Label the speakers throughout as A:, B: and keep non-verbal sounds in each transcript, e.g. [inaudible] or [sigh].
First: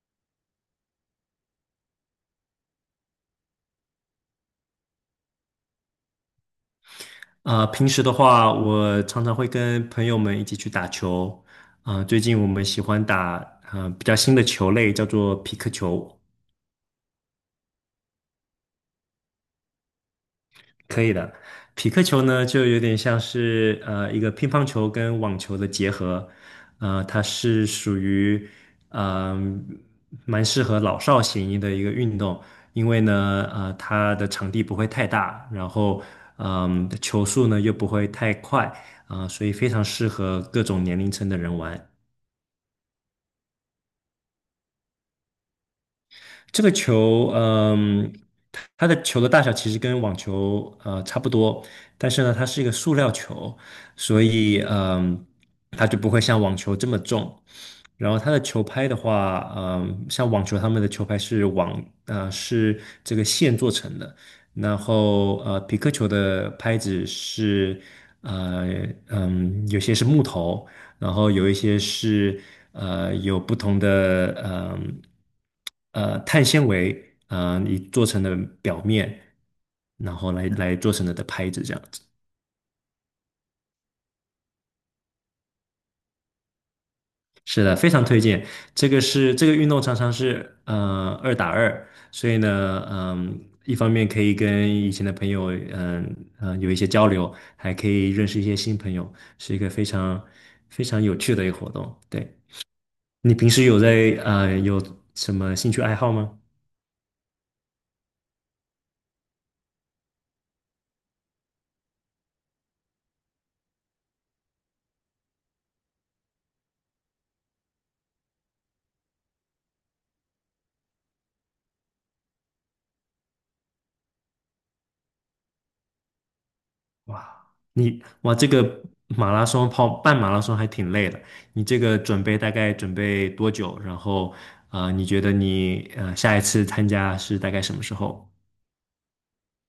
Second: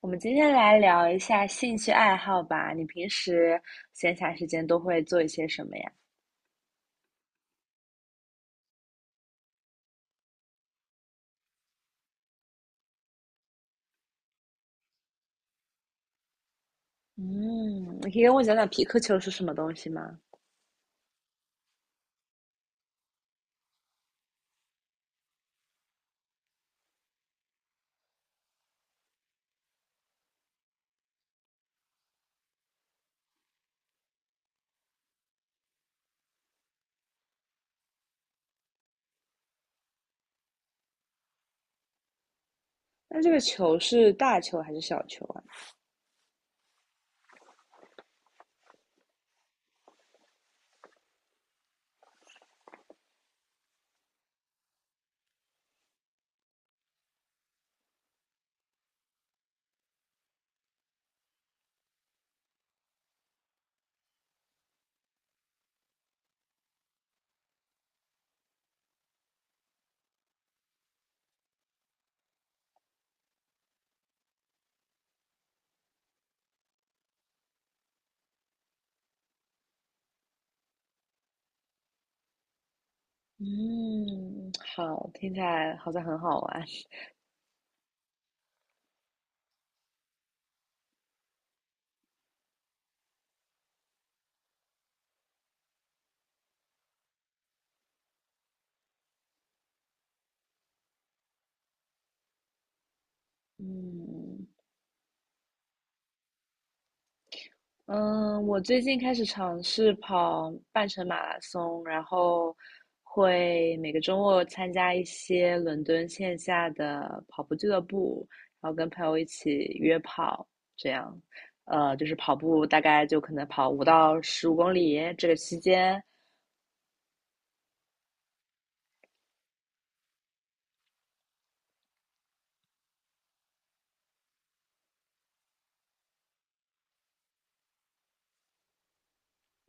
A: 我们今天来聊一下兴趣爱好吧。你平时闲暇时间都会做一些什么呀？
B: 平时的话，我常常会跟朋友们一起去打球。最近我们喜欢打比较新的球类，叫做皮克球。
A: 嗯，你可以跟我讲讲皮克球是什么东西吗？
B: 可以的，匹克球呢，就有点像是一个乒乓球跟网球的结合，它是属于嗯、蛮适合老少咸宜的一个运动，因为呢它的场地不会太大，然后球速呢又不会太快，所以非常适合各种年龄层的人玩。
A: 那这个球是大球还是小球啊？
B: 这个球，它的球的大小其实跟网球差不多，但是呢，它是一个塑料球，所以它就不会像网球这么重。然后它的球拍的话，像网球他们的球拍是是这个线做成的，然后匹克球的拍子是呃有些是木头，然后有一些是有不同的碳纤维你做成的表面，然后来做成的拍子这样子。
A: 嗯，好，听起来好像很好玩。
B: 是的，非常推荐。这个运动常常是2打2，所以呢，一方面可以跟以前的朋友，有一些交流，还可以认识一些新朋友，是一个非常非常有趣的一个活动。对，你平时有在
A: 嗯，
B: 呃有什么兴趣爱好吗？
A: 嗯，我最近开始尝试跑半程马拉松，然后会每个周末参加一些伦敦线下的跑步俱乐部，然后跟朋友一起约跑，这样，就是跑步大概就可能跑5到15公里这个期间，
B: 哇，这个马拉松跑半马拉松还挺累的。你这个大概准备多久？然后，你觉得你下一次参加是大概什么时候？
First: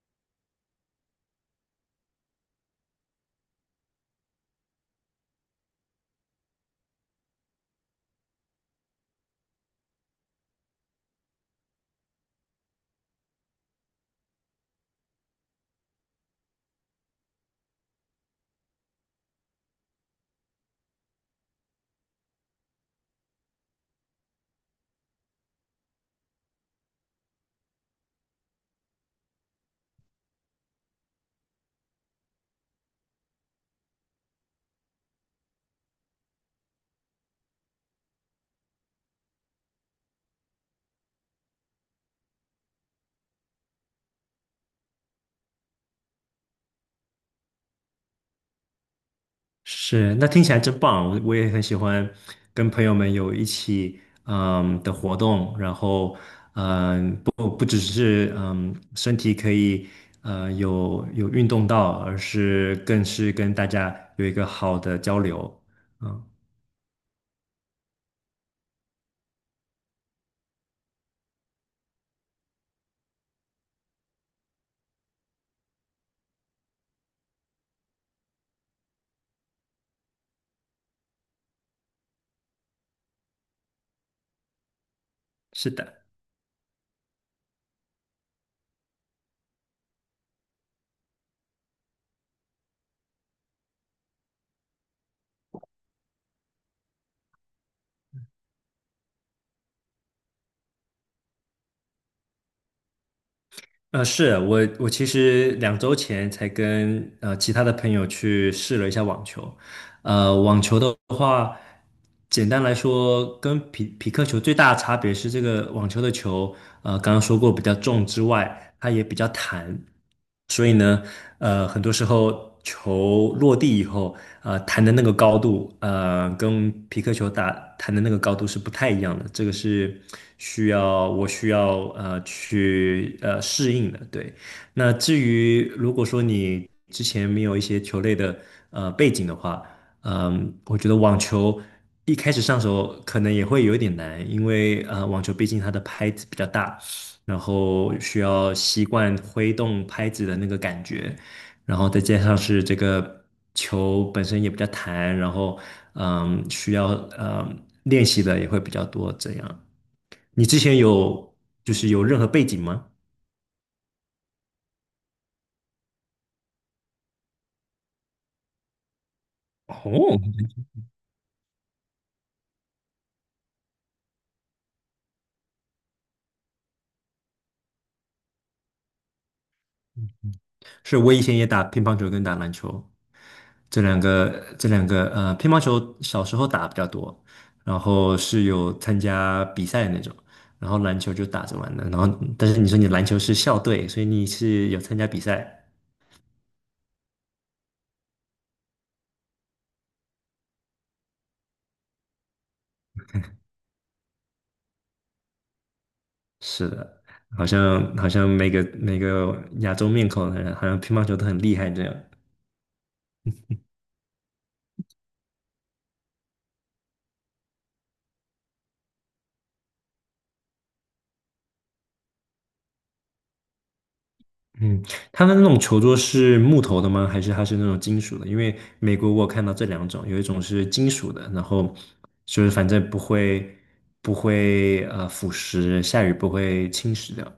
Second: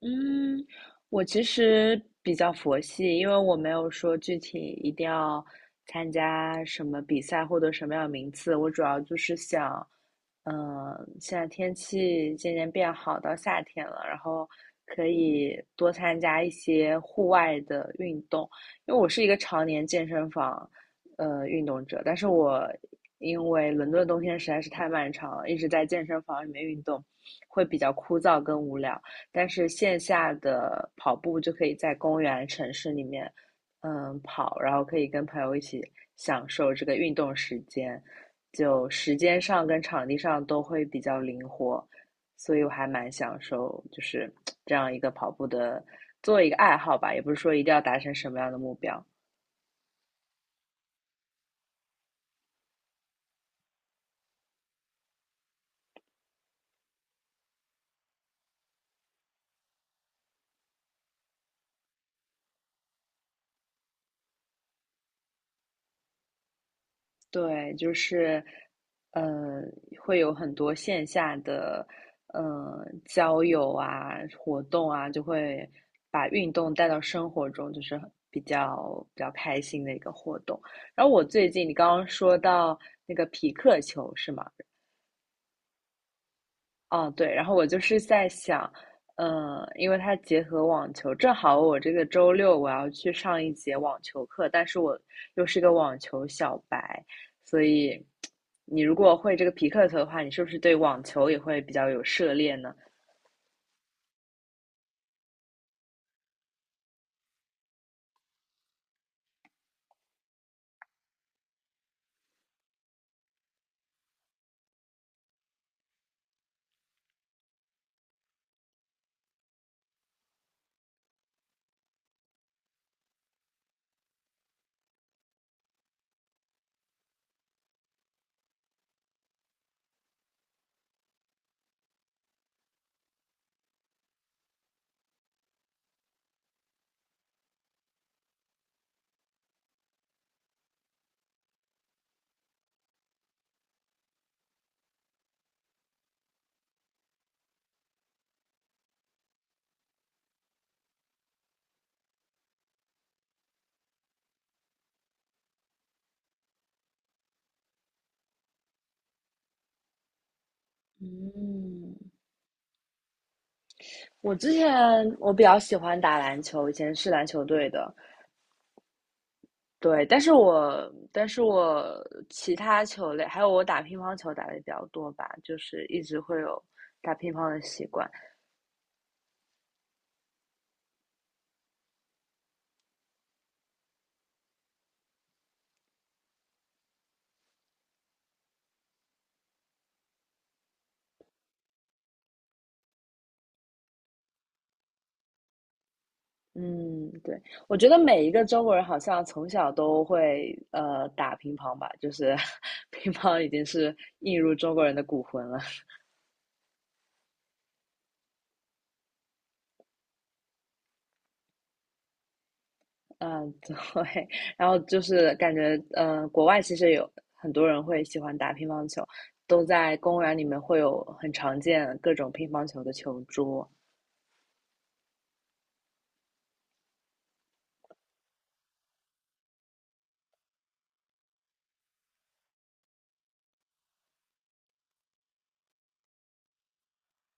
A: 嗯，我其实比较佛系，因为我没有说具体一定要参加什么比赛获得什么样的名次，我主要就是想，嗯，现在天气渐渐变好，到夏天了，然后可以多参加一些户外的运动，因为我是一个常年健身房运动者，但是我因为伦敦的冬天实在是太漫长了，一直在健身房里面运动，会比较枯燥跟无聊。但是线下的跑步就可以在公园、城市里面，嗯，跑，然后可以跟朋友一起享受这个运动时间，就时间上跟场地上都会比较灵活，所以我还蛮享受就是这样一个跑步的，做一个爱好吧，也不是说一定要达成什么样的目标。
B: 是，那听起来真棒。我也很喜欢跟朋友们有一起的活动，然后不只是身体可以有运动到，而是更是跟大家有一个好的交流。嗯，
A: 对，就是，呃，会有很多线下的，交友啊、活动啊，就会把运动带到生活中，就是比较开心的一个活动。然后我最近你刚刚说到那个匹克球是吗？
B: 是的。
A: 哦，对，然后我就是在想，因为它结合网球，正好我这个周六我要去上一节网球课，但是我又是个网球小白，所以你如果会这个皮克球的话，你是不是对网球也会比较有涉猎呢？
B: 我其实2周前才跟其他的朋友去试了一下网球，网球的话，简单来说，跟匹克球最大的差别是，这个网球的球，刚刚说过比较重之外，它也比较弹，所以呢，很多时候球落地以后，弹的那个高度，跟皮克球打弹的那个高度是不太一样的，这个是我需要去适应的，对。那至于如果说你之前没有一些球类的背景的话，我觉得网球一开始上手可能也会有一点难，因为网球毕竟它的拍子比较大，然后需要习惯挥动拍子的那个感觉，然后再加上是这个球本身也比较弹，然后需要练习的也会比较多。这样，你之前就是
A: 嗯，
B: 有任何背景吗？
A: 我之前我比较喜欢打篮球，以前是篮球队的，对，
B: 哦，
A: 但是我其他球类还有我打乒乓球打的比较多吧，就是一直会有打乒乓的习惯。
B: 是我以前也打乒乓球跟打篮球。这两个乒乓球小时候打比较多，然后是有参加比赛的那种，然后篮球就打着玩的，但是你说你篮球是校队，所以你是有参加比赛，
A: 嗯，对，我觉得每一个中国人好像从小都会打乒乓吧，就是 [laughs] 乒乓已经是映入中国人的骨魂了。
B: 是的，好像每个亚洲面孔好像乒乓球都很厉害这样，
A: 嗯，对，[laughs] 然后就是感觉国外其实有很多人会喜欢打乒乓球，都在公园里面会有很常见各种乒乓球的球桌，
B: 嗯，它的那种球桌是木头的吗？还是它是那种金属的？因为美国我有看到这两种，有一种是金属的，然后就是反正不会腐蚀，下雨不会侵蚀掉。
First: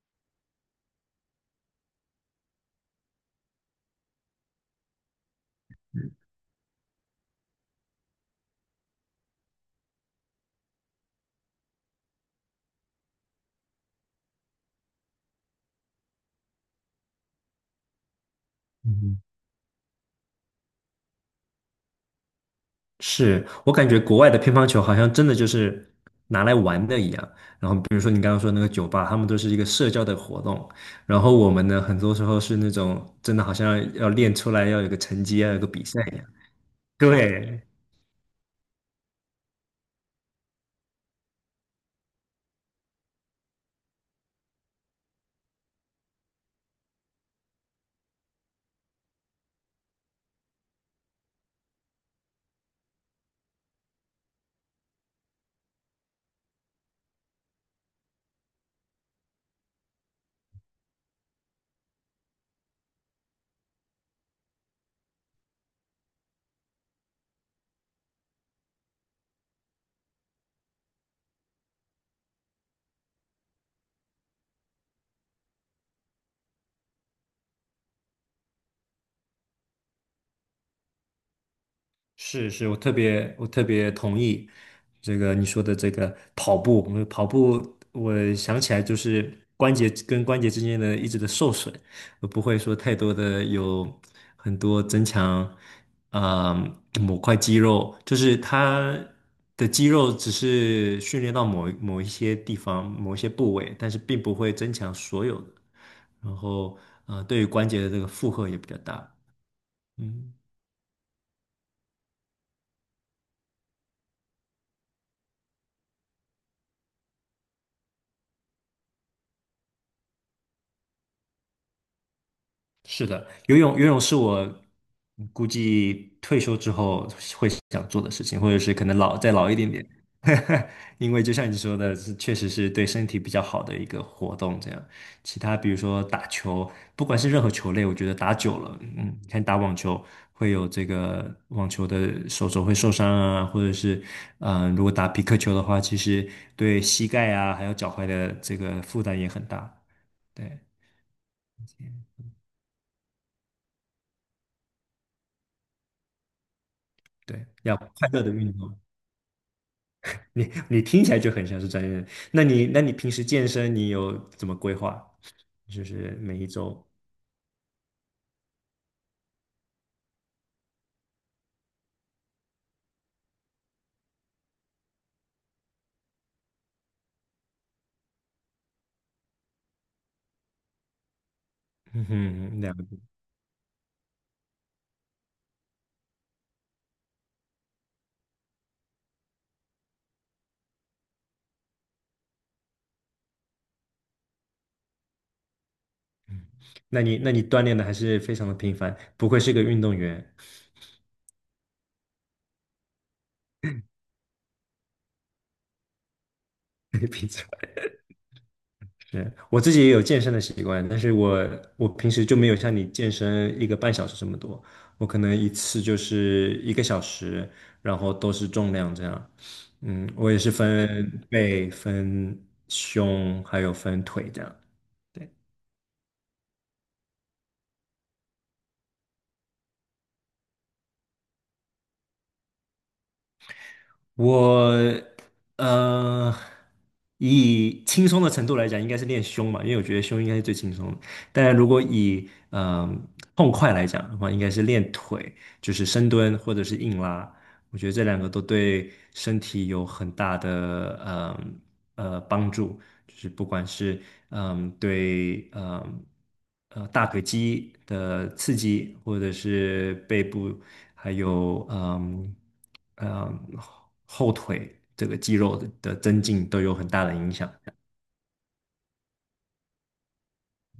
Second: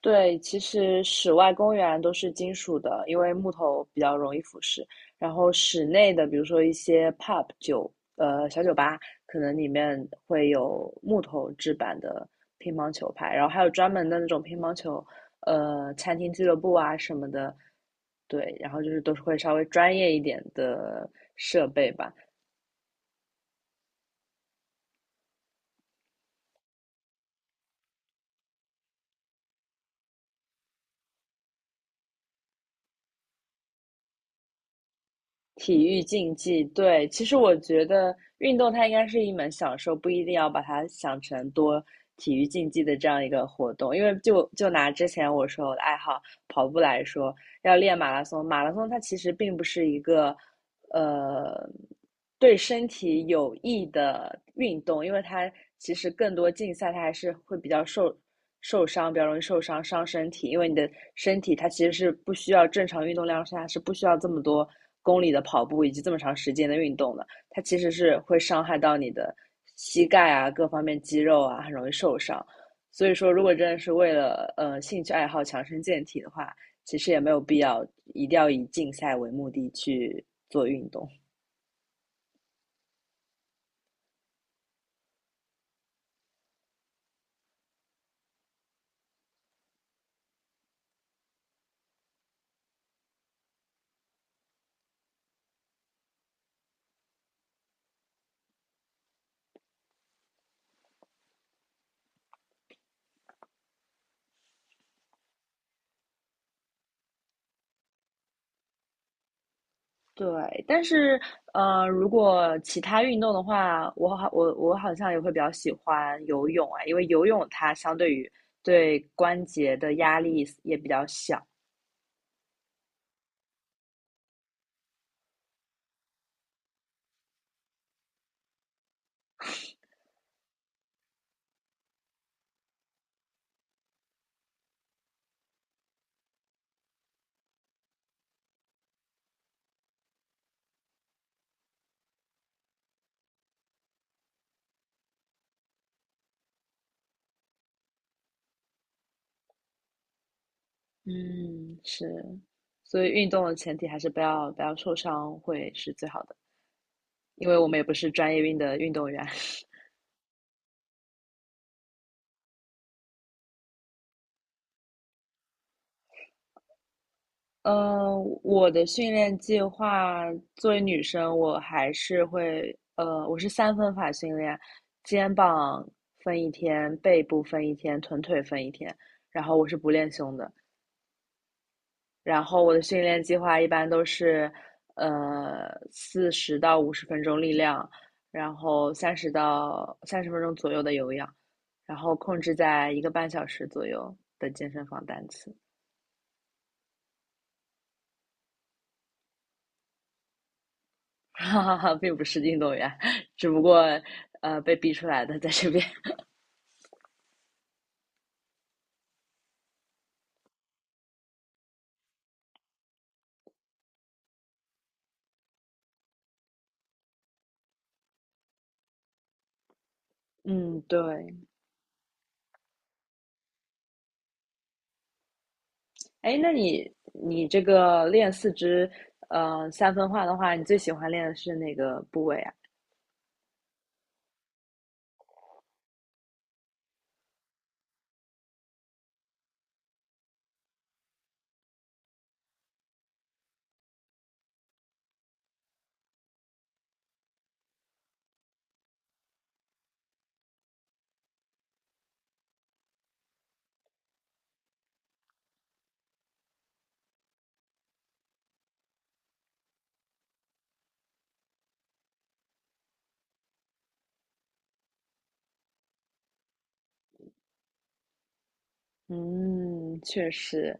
A: 对，其实室外公园都是金属的，因为木头比较容易腐蚀。然后室内的，比如说一些 pub 酒，小酒吧，可能里面会有木头制版的乒乓球拍，然后还有专门的那种乒乓球，餐厅俱乐部啊什么的。对，然后就是都是
B: 嗯，
A: 会稍微专业一点的设备吧。
B: 是我感觉国外的乒乓球好像真的就是拿来玩的一样。然后比如说你刚刚说那个酒吧，他们都是一个社交的活动，然后我们呢很多时候是那种真的好像要练出来要有个成绩，要有个比
A: 体
B: 赛
A: 育
B: 一样。
A: 竞技，对，其实我
B: 对，
A: 觉得运动它应该是一门享受，不一定要把它想成多体育竞技的这样一个活动。因为就拿之前我说我的爱好跑步来说，要练马拉松，马拉松它其实并不是一个呃对身体有益的运动，因为它其实更多竞赛，它还是会比较受伤，比较容易受伤伤身体。因为你的身体它其实是不需要正常运动量下是不需要这么多公里的跑步以及这么长时间的运动的，它其实是会伤害到你的膝盖啊各方面肌肉啊，很容易受伤。所以说，如果真的是为了兴趣爱好强身健体的话，其实也没有必要一定要以竞赛为目的去做运动。
B: 是是，我特别同意你说的这个跑步，因为跑步我想起来就是关节跟关节之间的一直的受损，我不会说太多的有很多增强某块肌肉，就是它的肌肉只是训练到某一些地方某一些部位，但是并不会增强所有的，然后对于关节的这个负荷也比较大，嗯。
A: 对，但是，如果其他运动的话，我好像也会比较喜欢游泳啊，因为游泳它相对于对关节的压力也比较小。
B: 是的，游泳是我估计退休之后会想做的事情，或者是可能再老一点点，[laughs] 因为就像你说的，确实是对身体比较好的一个活动。这样，其他比如说打球，不管是任何球类，我觉得打久了，你看打网球会有这个网球的手肘会受伤啊，或者是如果打皮克球的话，其实对膝盖啊还有脚踝的这个负担也很大。对
A: 嗯，是，所以运动的前提还是不要受伤会是最好的，
B: 对，
A: 因为我
B: 要
A: 们也不
B: 快
A: 是
B: 乐的
A: 专业
B: 运
A: 运的
B: 动。
A: 运动员。
B: 你听起来就很像是专业人。那你平时健身你有怎么规划？就是每一周，
A: 呃，我的训练计划，作为女生，我还是会，我是三分法训练，肩膀分一天，背部分一天，臀腿分一天，然后我是不练胸的。
B: 嗯
A: 然
B: 哼，
A: 后我
B: 两
A: 的
B: 个，
A: 训练计划一般都是，40到50分钟力量，然后30到30分钟左右的有氧，然后控制在一个半小时左右的健身房单次。
B: 那你锻炼的还是非常的频繁，不愧是个运动员。
A: 哈哈哈，并不是运动员，只不过被逼出来的，在这边。
B: [laughs] 平常是我自己也有健身的习惯，但是我平时就没有像你健身一个半小时这么多，我可能一次就是一个小时，然后都是重量这样。嗯，我也是
A: 嗯，
B: 分
A: 对。
B: 背、分胸，还有分腿这样。对。
A: 哎，那你这个练四肢三分化的话，你最喜欢练的是哪个部位啊？
B: 我呃，以轻松的程度来讲，应该是练胸嘛，因为我觉得胸应该是最轻松的。但如果以痛快来讲的话，应该是练腿，就是深蹲或者是硬拉。我觉得这两个都对身体有很大的帮助，就是不管是对大腿肌的刺激，或者是背部还有嗯后腿这个肌肉的增进都有很大的影响。
A: 嗯，确实，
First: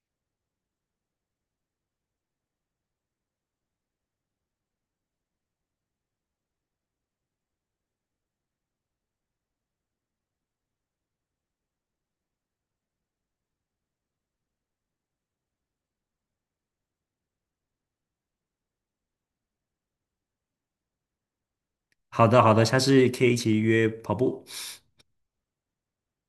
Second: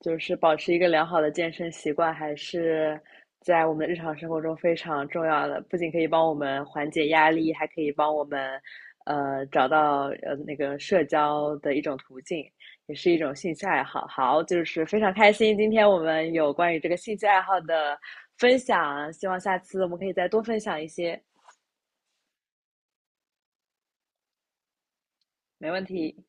A: 就是保持一个良好的健身习惯，还是在我们的日常生活中非常重要的。不仅可以帮我们缓解压力，还可以帮我们，找到那个社交的一种途径，也是一种兴趣爱好。好，就是非常开心，今天我们有关于这个兴趣爱好的分享，希望下次我们可以再多分享一些。
B: 好的，好的，下次可以一起约跑步。
A: 没问题。